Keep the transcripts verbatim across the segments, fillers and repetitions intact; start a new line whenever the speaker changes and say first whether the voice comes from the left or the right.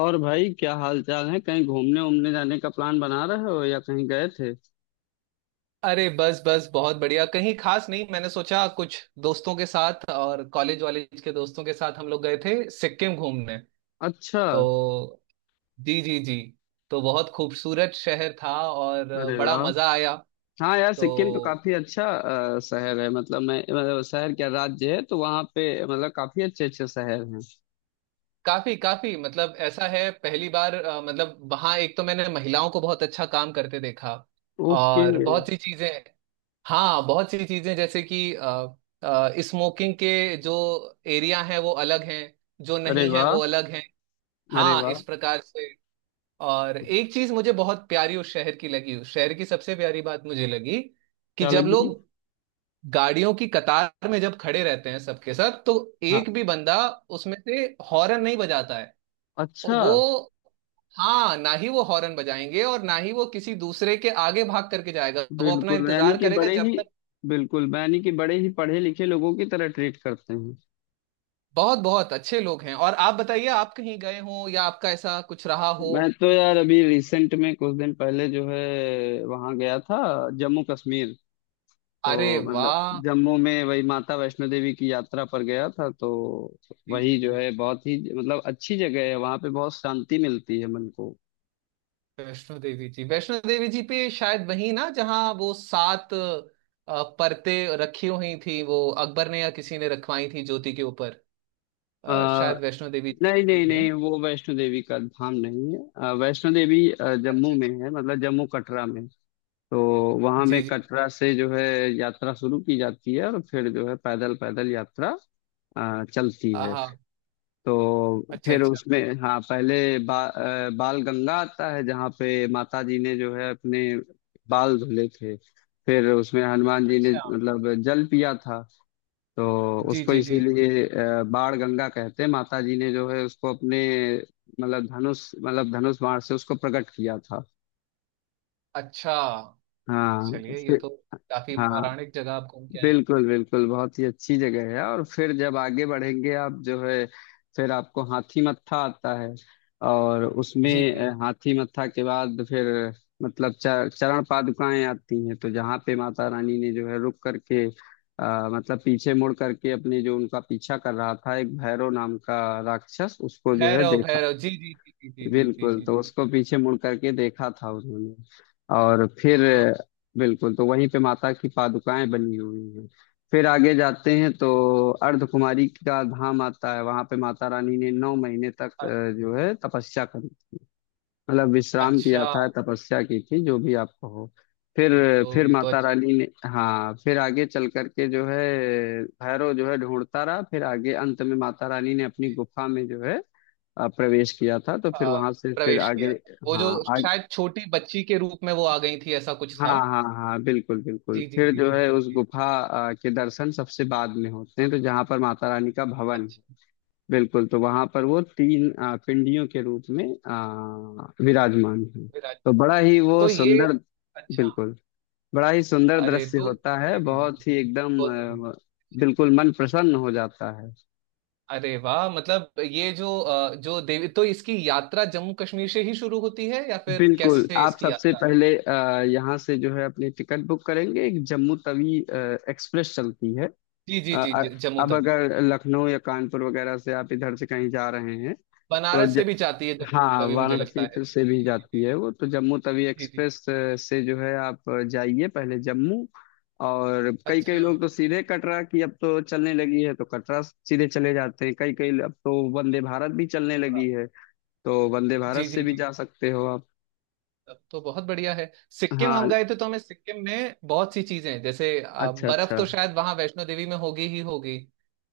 left: और भाई, क्या हाल चाल है? कहीं घूमने उमने जाने का प्लान बना रहे हो या कहीं गए थे?
right: अरे बस बस बहुत बढ़िया। कहीं खास नहीं। मैंने सोचा कुछ दोस्तों के साथ और कॉलेज वालेज के दोस्तों के साथ हम लोग गए थे सिक्किम घूमने।
left: अच्छा।
right: तो जी जी जी। तो बहुत खूबसूरत शहर था, और
left: अरे
right: बड़ा
left: वाह।
right: मजा आया।
left: हाँ यार, सिक्किम तो
right: तो
left: काफी अच्छा अ, शहर है। मतलब मैं मतलब शहर क्या, राज्य है, तो वहाँ पे मतलब काफी अच्छे अच्छे शहर हैं।
right: काफी काफी मतलब ऐसा है, पहली बार अ, मतलब वहां एक तो मैंने महिलाओं को बहुत अच्छा काम करते देखा।
left: ओके।
right: और बहुत सी चीजें। हाँ, बहुत सी चीजें जैसे कि स्मोकिंग के जो एरिया हैं वो अलग हैं, जो
left: अरे
right: नहीं है वो
left: वाह।
right: अलग हैं।
left: अरे
right: हाँ, इस
left: वाह।
right: प्रकार से। और एक चीज मुझे बहुत प्यारी उस शहर की लगी। उस शहर की सबसे प्यारी बात मुझे लगी कि
left: क्या
right: जब
left: लगी?
right: लोग गाड़ियों की कतार में जब खड़े रहते हैं सबके सब, तो एक
left: हाँ।
right: भी बंदा उसमें से हॉर्न नहीं बजाता है।
left: अच्छा।
right: वो हाँ, ना ही वो हॉर्न बजाएंगे, और ना ही वो किसी दूसरे के आगे भाग करके जाएगा, वो अपना
left: बिल्कुल यानी
right: इंतजार
left: कि
right: करेगा
left: बड़े
right: जब
left: ही
right: तक।
left: बिल्कुल यानी कि बड़े ही पढ़े लिखे लोगों की तरह ट्रीट करते हैं।
right: बहुत बहुत अच्छे लोग हैं। और आप बताइए, आप कहीं गए हो या आपका ऐसा कुछ रहा हो?
left: मैं तो यार अभी रिसेंट में कुछ दिन पहले जो है वहां गया था, जम्मू कश्मीर।
right: अरे
left: तो मतलब
right: वाह।
left: जम्मू में वही माता वैष्णो देवी की यात्रा पर गया था। तो
right: जी जी
left: वही, जो
right: जी।
left: है, बहुत ही मतलब अच्छी जगह है, वहां पे बहुत शांति मिलती है मन को।
right: वैष्णो देवी जी वैष्णो देवी जी पे शायद वही ना, जहाँ वो सात अ, परतें रखी हुई थी। वो अकबर ने या किसी ने रखवाई थी ज्योति के ऊपर। अ,
left: आ,
right: शायद वैष्णो देवी जी का
left: नहीं
right: ही
left: नहीं
right: है।
left: नहीं, वो वैष्णो देवी का धाम नहीं है। अ, वैष्णो देवी अ, जम्मू
right: अच्छा
left: में
right: अच्छा।
left: है, मतलब जम्मू कटरा में। तो वहां में
right: जी जी।
left: कटरा से जो है यात्रा शुरू की जाती है, और फिर जो है पैदल पैदल यात्रा अ, चलती है।
right: हाँ।
left: तो
right: अच्छा
left: फिर
right: अच्छा
left: उसमें, हाँ, पहले बा, अ, बाल गंगा आता है, जहाँ पे माता जी ने जो है अपने बाल धुले थे। फिर उसमें हनुमान जी ने
right: अच्छा।
left: मतलब जल पिया था। तो
right: जी
left: उसको
right: जी जी।
left: इसीलिए अ, बाण गंगा कहते हैं। माता जी ने जो है उसको अपने मतलब धनुष मतलब धनुष बाण से उसको प्रकट किया था।
right: अच्छा।
left: हाँ।
right: चलिए, ये
left: फिर।
right: तो काफी
left: हाँ।
right: पौराणिक जगह आप घूम के आए।
left: बिल्कुल बिल्कुल, बहुत ही अच्छी जगह है। और फिर जब आगे बढ़ेंगे आप, जो है, फिर आपको हाथी मत्था आता है। और
right: जी
left: उसमें
right: जी।
left: अ, हाथी मत्था के बाद फिर मतलब च- चरण पादुकाएं आती हैं, तो जहाँ पे माता रानी ने जो है रुक करके आ, मतलब पीछे मुड़ करके, अपने, जो उनका पीछा कर रहा था, एक भैरव नाम का राक्षस, उसको जो है
right: भैरव
left: देखा।
right: भैरव जी जी जी जी जी जी जी
left: बिल्कुल।
right: जी
left: तो
right: जी।
left: उसको पीछे मुड़ करके देखा था उन्होंने, और फिर,
right: हाँ।
left: बिल्कुल, तो वहीं पे माता की पादुकाएं बनी हुई हैं। फिर आगे जाते हैं तो अर्धकुमारी का धाम आता है, वहां पे माता रानी ने नौ महीने तक
right: अ-
left: अ, जो है तपस्या करी, मतलब विश्राम किया
right: अच्छा।
left: था, तपस्या की थी, जो भी आपको हो। फिर
right: तो
left: फिर
right: ये तो
left: माता
right: अच्छी जगह।
left: रानी ने, हाँ, फिर आगे चल करके, जो है, भैरव जो है ढूंढता रहा। फिर आगे अंत में माता रानी ने अपनी
right: पे,
left: गुफा में जो है आ, प्रवेश किया था, तो फिर
right: आ,
left: वहां से फिर
right: प्रवेश
left: आगे,
right: किया था वो, जो
left: हाँ, आगे,
right: शायद छोटी बच्ची के रूप में वो आ गई थी, ऐसा कुछ था।
left: हाँ हाँ हाँ, बिल्कुल बिल्कुल,
right: जी जी
left: फिर
right: जी
left: जो
right: जी
left: है
right: जी
left: उस
right: जी।
left: गुफा आ, के दर्शन सबसे बाद में होते हैं, तो जहाँ पर माता रानी का भवन है।
right: अच्छा।
left: बिल्कुल। तो वहां पर वो तीन आ, पिंडियों के रूप में आ, विराजमान है।
right: विराज।
left: तो बड़ा ही वो
right: तो ये।
left: सुंदर,
right: अच्छा।
left: बिल्कुल, बड़ा ही सुंदर
right: अरे
left: दृश्य
right: तो
left: होता है,
right: जी जी जी,
left: बहुत ही
right: बहुत
left: एकदम
right: बहुत-
left: आ, बिल्कुल, मन प्रसन्न हो जाता है।
right: अरे वाह, मतलब ये जो अ, जो देवी, तो इसकी यात्रा जम्मू कश्मीर से ही शुरू होती है या फिर
left: बिल्कुल।
right: कैसे
left: आप
right: इसकी
left: सबसे
right: यात्रा?
left: पहले अ, यहाँ से, जो है, अपनी टिकट बुक करेंगे। एक जम्मू तवी अ, एक्सप्रेस चलती है।
right: जी
left: अ,
right: जी जी
left: अ-
right: जी। जम्मू
left: अब
right: तवी।
left: अगर लखनऊ या कानपुर वगैरह से आप इधर से कहीं जा रहे हैं, तो
right: बनारस
left: ज,
right: से भी जाती है जम्मू
left: हाँ,
right: तवी, मुझे लगता
left: वाराणसी
right: है।
left: फिर से भी
right: जी जी
left: जाती
right: जी।
left: है वो, तो जम्मू तवी
right: जी जी।
left: एक्सप्रेस अ, से जो है आप अ, जाइए पहले जम्मू। और कई कई
right: अच्छा।
left: लोग तो सीधे कटरा की, अब तो चलने लगी है तो कटरा सीधे चले जाते हैं कई कई, अब तो
right: जी।
left: वंदे भारत भी चलने
right: कटरा।
left: लगी है। तो वंदे भारत
right: जी
left: से
right: जी
left: भी
right: जी।
left: जा सकते हो आप।
right: तब तो बहुत बढ़िया है। सिक्किम हम
left: हाँ।
right: गए थे तो हमें सिक्किम में बहुत सी चीजें, जैसे अ,
left: अच्छा
right: बर्फ,
left: अच्छा।
right: तो शायद वहां वैष्णो देवी में होगी ही होगी।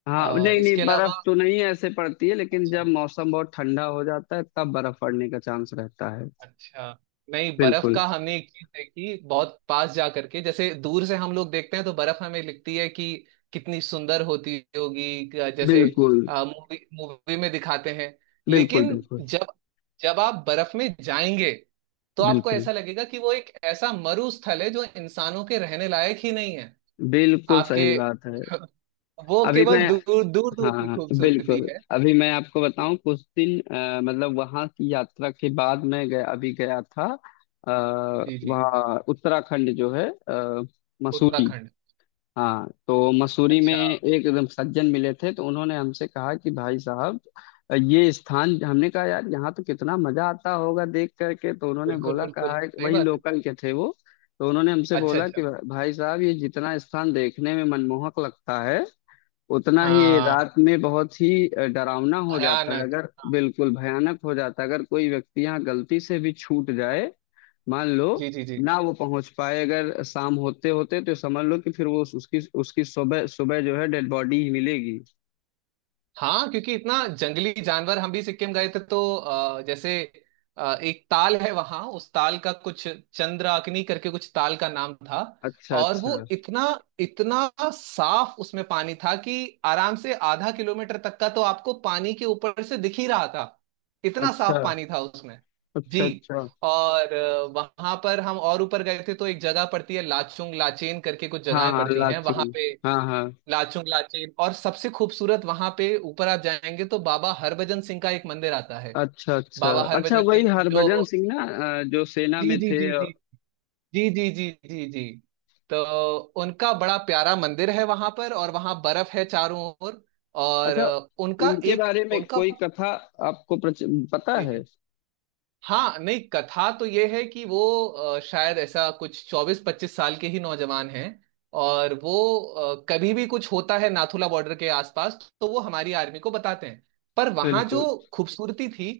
left: हाँ,
right: अ,
left: नहीं
right: इसके
left: नहीं, बर्फ
right: अलावा।
left: तो नहीं ऐसे पड़ती है, लेकिन जब
right: अच्छा
left: मौसम बहुत ठंडा हो जाता है तब बर्फ पड़ने का चांस रहता है।
right: अच्छा। नहीं, बर्फ
left: बिल्कुल
right: का हमने एक चीज देखी बहुत पास जा करके। जैसे दूर से हम लोग देखते हैं तो बर्फ हमें लिखती है कि कितनी सुंदर होती होगी, क- जैसे
left: बिल्कुल
right: मूवी मूवी में दिखाते हैं।
left: बिल्कुल
right: लेकिन
left: बिल्कुल
right: जब जब आप बर्फ में जाएंगे तो आपको
left: बिल्कुल
right: ऐसा लगेगा कि वो एक ऐसा मरु स्थल है जो इंसानों के रहने लायक ही नहीं है।
left: बिल्कुल सही
right: आपके
left: बात है।
right: वो
left: अभी
right: केवल
left: मैं
right: दूर दूर
left: हाँ
right: दूर की
left: हाँ,
right: खूबसूरती
left: बिल्कुल,
right: है।
left: अभी मैं आपको बताऊं, कुछ दिन अ, मतलब वहां की यात्रा के बाद मैं गया, अभी गया था आ,
right: जी जी।
left: वहाँ उत्तराखंड जो है, अ, मसूरी।
right: उत्तराखंड।
left: हाँ, तो मसूरी में
right: अच्छा,
left: एक एकदम सज्जन मिले थे, तो उन्होंने हमसे कहा कि भाई साहब, ये स्थान, हमने कहा यार यहाँ तो कितना मजा आता होगा देख करके, तो उन्होंने
right: बिल्कुल
left: बोला,
right: बिल्कुल
left: कहा है कि
right: सही
left: वही,
right: बात है।
left: लोकल के थे वो, तो उन्होंने हमसे
right: अच्छा
left: बोला
right: अच्छा।
left: कि भाई साहब, ये जितना स्थान देखने में मनमोहक लगता है, उतना ही
right: हाँ।
left: रात में बहुत ही अ, डरावना हो जाता है,
right: भयानक।
left: अगर, बिल्कुल भयानक हो जाता है अगर कोई व्यक्ति यहाँ गलती से भी छूट जाए। मान लो
right: जी जी जी।
left: ना वो पहुंच पाए अगर शाम होते होते, तो समझ लो कि फिर वो उस- उसकी उसकी सुबह सुबह जो है डेड बॉडी ही मिलेगी।
right: हाँ, क्योंकि इतना जंगली जानवर। हम भी सिक्किम गए थे तो अ, जैसे अ, एक ताल है वहां। उस ताल का कुछ चंद्राग्नि करके कुछ ताल का नाम था।
left: अच्छा
right: और वो
left: अच्छा
right: इतना इतना साफ उसमें पानी था कि आराम से आधा किलोमीटर तक का तो आपको पानी के ऊपर से दिख ही रहा था। इतना
left: अच्छा
right: साफ पानी था उसमें।
left: अच्छा
right: जी।
left: अच्छा।
right: और वहां पर हम और ऊपर गए थे तो एक जगह पड़ती है, लाचुंग लाचेन करके कुछ
left: हाँ
right: जगहें
left: हाँ,
right: पड़ती हैं वहां
left: लाचुंग।
right: पे।
left: हाँ हाँ।
right: लाचुंग लाचेन। और सबसे खूबसूरत वहां पे ऊपर आप जाएंगे तो बाबा हरभजन सिंह का एक मंदिर आता है।
left: अच्छा अच्छा
right: बाबा
left: अच्छा,
right: हरभजन
left: वही
right: सिंह जो।
left: हरभजन सिंह ना, अ, जो सेना
right: जी
left: में
right: जी
left: थे।
right: जी
left: अ,
right: जी जी जी जी जी जी। तो उनका बड़ा प्यारा मंदिर है वहां पर, और वहां बर्फ है चारों ओर। और
left: अच्छा।
right: उनका
left: उनके
right: एक
left: बारे में
right: उनका।
left: कोई कथा आपको प्रच- पता
right: जी
left: है?
right: जी। हाँ, नहीं, कथा तो ये है कि वो अ, शायद ऐसा कुछ चौबीस पच्चीस साल के ही नौजवान हैं। और वो अ, कभी भी कुछ होता है नाथुला बॉर्डर के आसपास तो वो हमारी आर्मी को बताते हैं। पर वहाँ
left: बिल्कुल
right: जो खूबसूरती थी,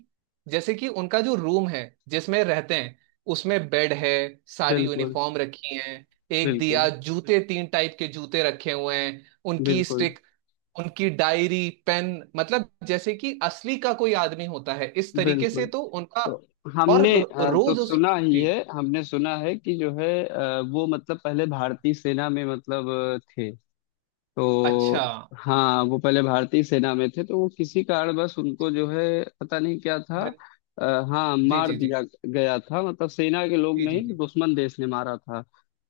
right: जैसे कि उनका जो रूम है जिसमें रहते हैं, उसमें बेड है, सारी
left: बिल्कुल
right: यूनिफॉर्म रखी है, एक
left: बिल्कुल
right: दिया, जूते, तीन टाइप के जूते रखे हुए हैं, उनकी
left: बिल्कुल
right: स्टिक, उनकी डायरी पेन, मतलब जैसे कि असली का कोई आदमी होता है इस तरीके से
left: बिल्कुल।
right: तो उनका।
left: तो
right: और
left: हमने
right: रो-
left: अ, तो
right: रोज उस।
left: सुना ही
right: जी
left: है, हमने सुना है कि जो है अ, वो मतलब पहले
right: जी।
left: भारतीय सेना में, मतलब अ, थे। तो
right: अच्छा।
left: हाँ, वो पहले भारतीय सेना में थे, तो वो किसी कारणवश उनको, जो है, पता नहीं क्या था।
right: ब्रि-।
left: आ, हाँ,
right: जी
left: मार
right: जी जी
left: दिया गया था, मतलब सेना के लोग
right: जी जी
left: नहीं,
right: जी।
left: दुश्मन देश ने मारा था।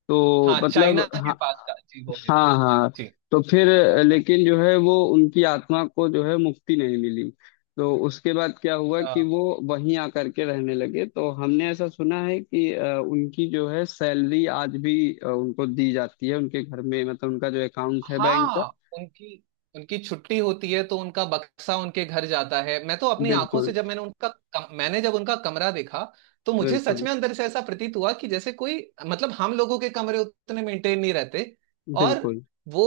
left: तो
right: हाँ, चाइना
left: मतलब,
right: के
left: हाँ।
right: पास का जी वो है।
left: हाँ हाँ।
right: जी।
left: तो फिर अ,
right: पास का
left: लेकिन जो है वो, उनकी आत्मा को जो है मुक्ति नहीं मिली। तो उसके बाद क्या हुआ
right: है।
left: कि वो वहीं आकर के रहने लगे। तो हमने ऐसा सुना है कि अ, उनकी जो है सैलरी आज भी अ, उनको दी जाती है, उनके घर में, मतलब उनका जो अकाउंट है बैंक का।
right: हाँ। उनकी उनकी छुट्टी होती है तो उनका बक्सा उनके घर जाता है। मैं तो अपनी आंखों से,
left: बिल्कुल
right: जब मैंने उनका कम, मैंने जब उनका कमरा देखा, तो मुझे सच
left: बिल्कुल
right: में अंदर से ऐसा प्रतीत हुआ कि जैसे कोई, मतलब हम लोगों के कमरे उतने मेंटेन नहीं रहते। और
left: बिल्कुल।
right: वो।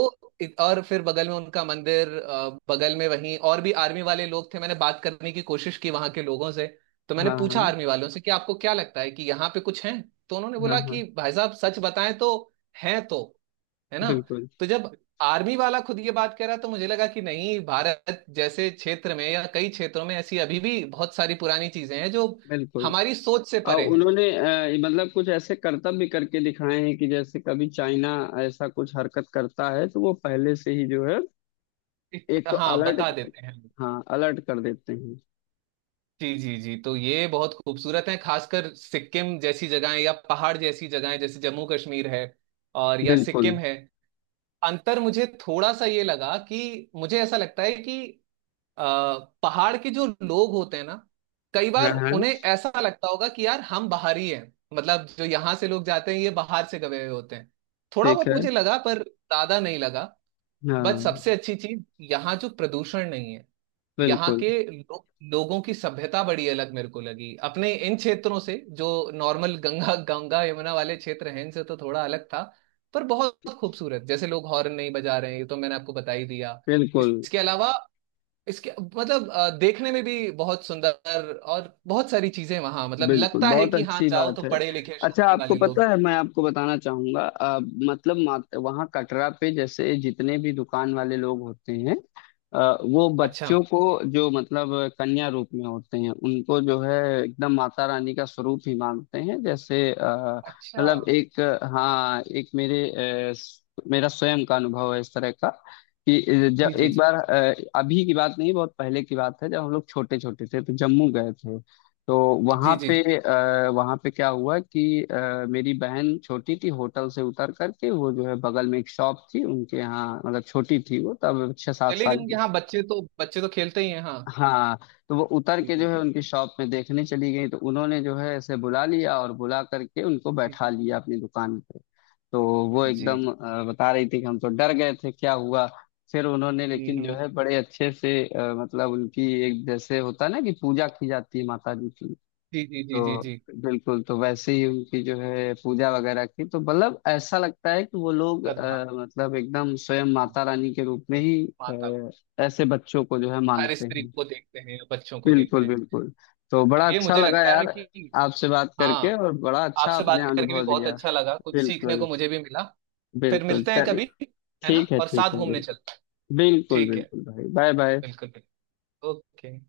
right: और फिर बगल में उनका मंदिर, अ, बगल में वहीं, और भी आर्मी वाले लोग थे। मैंने बात करने की कोशिश की वहां के लोगों से। तो मैंने
left: हाँ
right: पूछा
left: हाँ
right: आर्मी वालों से कि आपको क्या लगता है कि यहाँ पे कुछ है? तो उन्होंने
left: हाँ
right: बोला
left: हाँ।
right: कि भाई साहब सच बताएं तो, हैं तो। है ना।
left: बिल्कुल
right: तो जब आर्मी वाला खुद ये बात कह रहा तो मुझे लगा कि नहीं, भारत जैसे क्षेत्र में या कई क्षेत्रों में ऐसी अभी भी बहुत सारी पुरानी चीजें हैं जो
left: बिल्कुल।
right: हमारी सोच से परे
left: और
right: हैं।
left: उन्होंने अ, मतलब कुछ ऐसे करतब भी करके दिखाए हैं कि जैसे कभी चाइना ऐसा कुछ हरकत करता है तो वो पहले से ही जो है,
right: एक-
left: एक तो
right: हाँ, बता
left: अलर्ट,
right: देते हैं।
left: हाँ, अलर्ट कर देते हैं।
right: जी जी जी। तो ये बहुत खूबसूरत है, खासकर सिक्किम जैसी जगहें या पहाड़ जैसी जगहें, जैसे जम्मू कश्मीर है और या
left: बिल्कुल।
right: सिक्किम है। अंतर मुझे थोड़ा सा ये लगा, कि मुझे ऐसा लगता है कि आ, पहाड़ के जो लोग होते हैं ना, कई
left: हाँ
right: बार
left: हाँ।
right: उन्हें ऐसा लगता होगा कि यार हम बाहरी हैं, मतलब जो यहाँ से लोग जाते हैं ये बाहर से गए हुए होते हैं। थोड़ा
left: ठीक
right: बहुत
left: है।
right: मुझे लगा, पर ज्यादा नहीं लगा। बट
left: हाँ।
right: सबसे अच्छी चीज, यहाँ जो प्रदूषण नहीं है। यहाँ
left: बिल्कुल
right: के लो, लोगों की सभ्यता बड़ी अलग मेरे को लगी अपने इन क्षेत्रों से, जो नॉर्मल गंगा गंगा यमुना वाले क्षेत्र हैं, इनसे तो थोड़ा अलग था। पर बहुत खूबसूरत। जैसे लोग हॉर्न नहीं बजा रहे हैं, ये तो मैंने आपको बता ही दिया।
left: बिल्कुल
right: इसके अलावा, इसके मतलब अ, देखने में भी बहुत सुंदर, और बहुत सारी चीजें वहां, मतलब
left: बिल्कुल,
right: लगता है
left: बहुत
right: कि हाँ
left: अच्छी
right: जाओ तो
left: बात है।
right: पढ़े लिखे
left: अच्छा,
right: शादी
left: आपको
right: वाले लोग
left: पता
right: हैं।
left: है, मैं आपको बताना चाहूंगा अ, मतलब मात, वहाँ कटरा पे, जैसे जितने भी दुकान वाले लोग होते हैं, अ, वो
right: अच्छा
left: बच्चों को, जो मतलब कन्या रूप में होते हैं, उनको जो है एकदम माता रानी का स्वरूप ही मानते हैं, जैसे अ,
right: अच्छा।
left: मतलब एक, हाँ, एक मेरे अ, स- मेरा स्वयं का अनुभव है इस तरह का कि जब
right: जी जी
left: एक
right: जी
left: बार अ, अभी की बात नहीं, बहुत पहले की बात है, जब हम लोग छोटे छोटे थे तो जम्मू गए थे। तो वहां
right: जी जी जी।
left: पे आ, वहां पे क्या हुआ कि अ, मेरी बहन छोटी थी, होटल से उतर करके वो जो है बगल में एक शॉप थी उनके यहाँ, मतलब छोटी थी वो, तब छह सात
right: चलिए,
left: साल
right: क्योंकि
left: की
right: हाँ
left: थी।
right: बच्चे तो बच्चे तो खेलते ही हैं। हाँ।
left: हाँ, तो वो उतर
right: जी
left: के
right: जी
left: जो है
right: जी।
left: उनकी शॉप में देखने चली गई, तो उन्होंने जो है ऐसे बुला
right: अच्छा।
left: लिया और बुला करके उनको
right: जी
left: बैठा
right: जी
left: लिया अपनी दुकान पे। तो वो
right: जी।
left: एकदम अ, बता रही थी कि हम तो डर गए थे क्या हुआ। फिर उन्होंने,
right: हम्म,
left: लेकिन
right: हम्म।
left: जो है, बड़े अच्छे से अ, मतलब उनकी एक, जैसे होता है ना कि पूजा की जाती है माता जी की,
right: जी जी जी जी
left: तो
right: जी।
left: बिल्कुल, तो वैसे ही उनकी जो है पूजा वगैरह की, तो मतलब ऐसा लगता है कि वो लोग
right: श्रद्धा।
left: अ, मतलब एकदम स्वयं
right: हम्म,
left: माता रानी के रूप में ही
right: माता।
left: अ, ऐसे बच्चों को जो है
right: हर
left: मानते
right: स्त्री
left: हैं।
right: को देखते हैं, बच्चों को
left: बिल्कुल
right: देखते हैं।
left: बिल्कुल। तो बड़ा
right: चलिए,
left: अच्छा
right: मुझे
left: लगा
right: लगता है
left: यार,
right: कि,
left: आपसे बात करके,
right: हाँ,
left: और बड़ा अच्छा
right: आपसे
left: आपने
right: बात करके भी
left: अनुभव
right: बहुत
left: दिया।
right: अच्छा लगा, कुछ सीखने को
left: बिल्कुल
right: मुझे भी मिला। फिर
left: बिल्कुल,
right: मिलते हैं
left: चलिए,
right: कभी। है ना?
left: ठीक है
right: और
left: ठीक
right: साथ
left: है,
right: घूमने
left: बिल्कुल
right: चलते हैं।
left: बिल्कुल
right: ठीक है।
left: बिल्कुल, भाई, बाय बाय।
right: बिल्कुल बिल्कुल। ओके।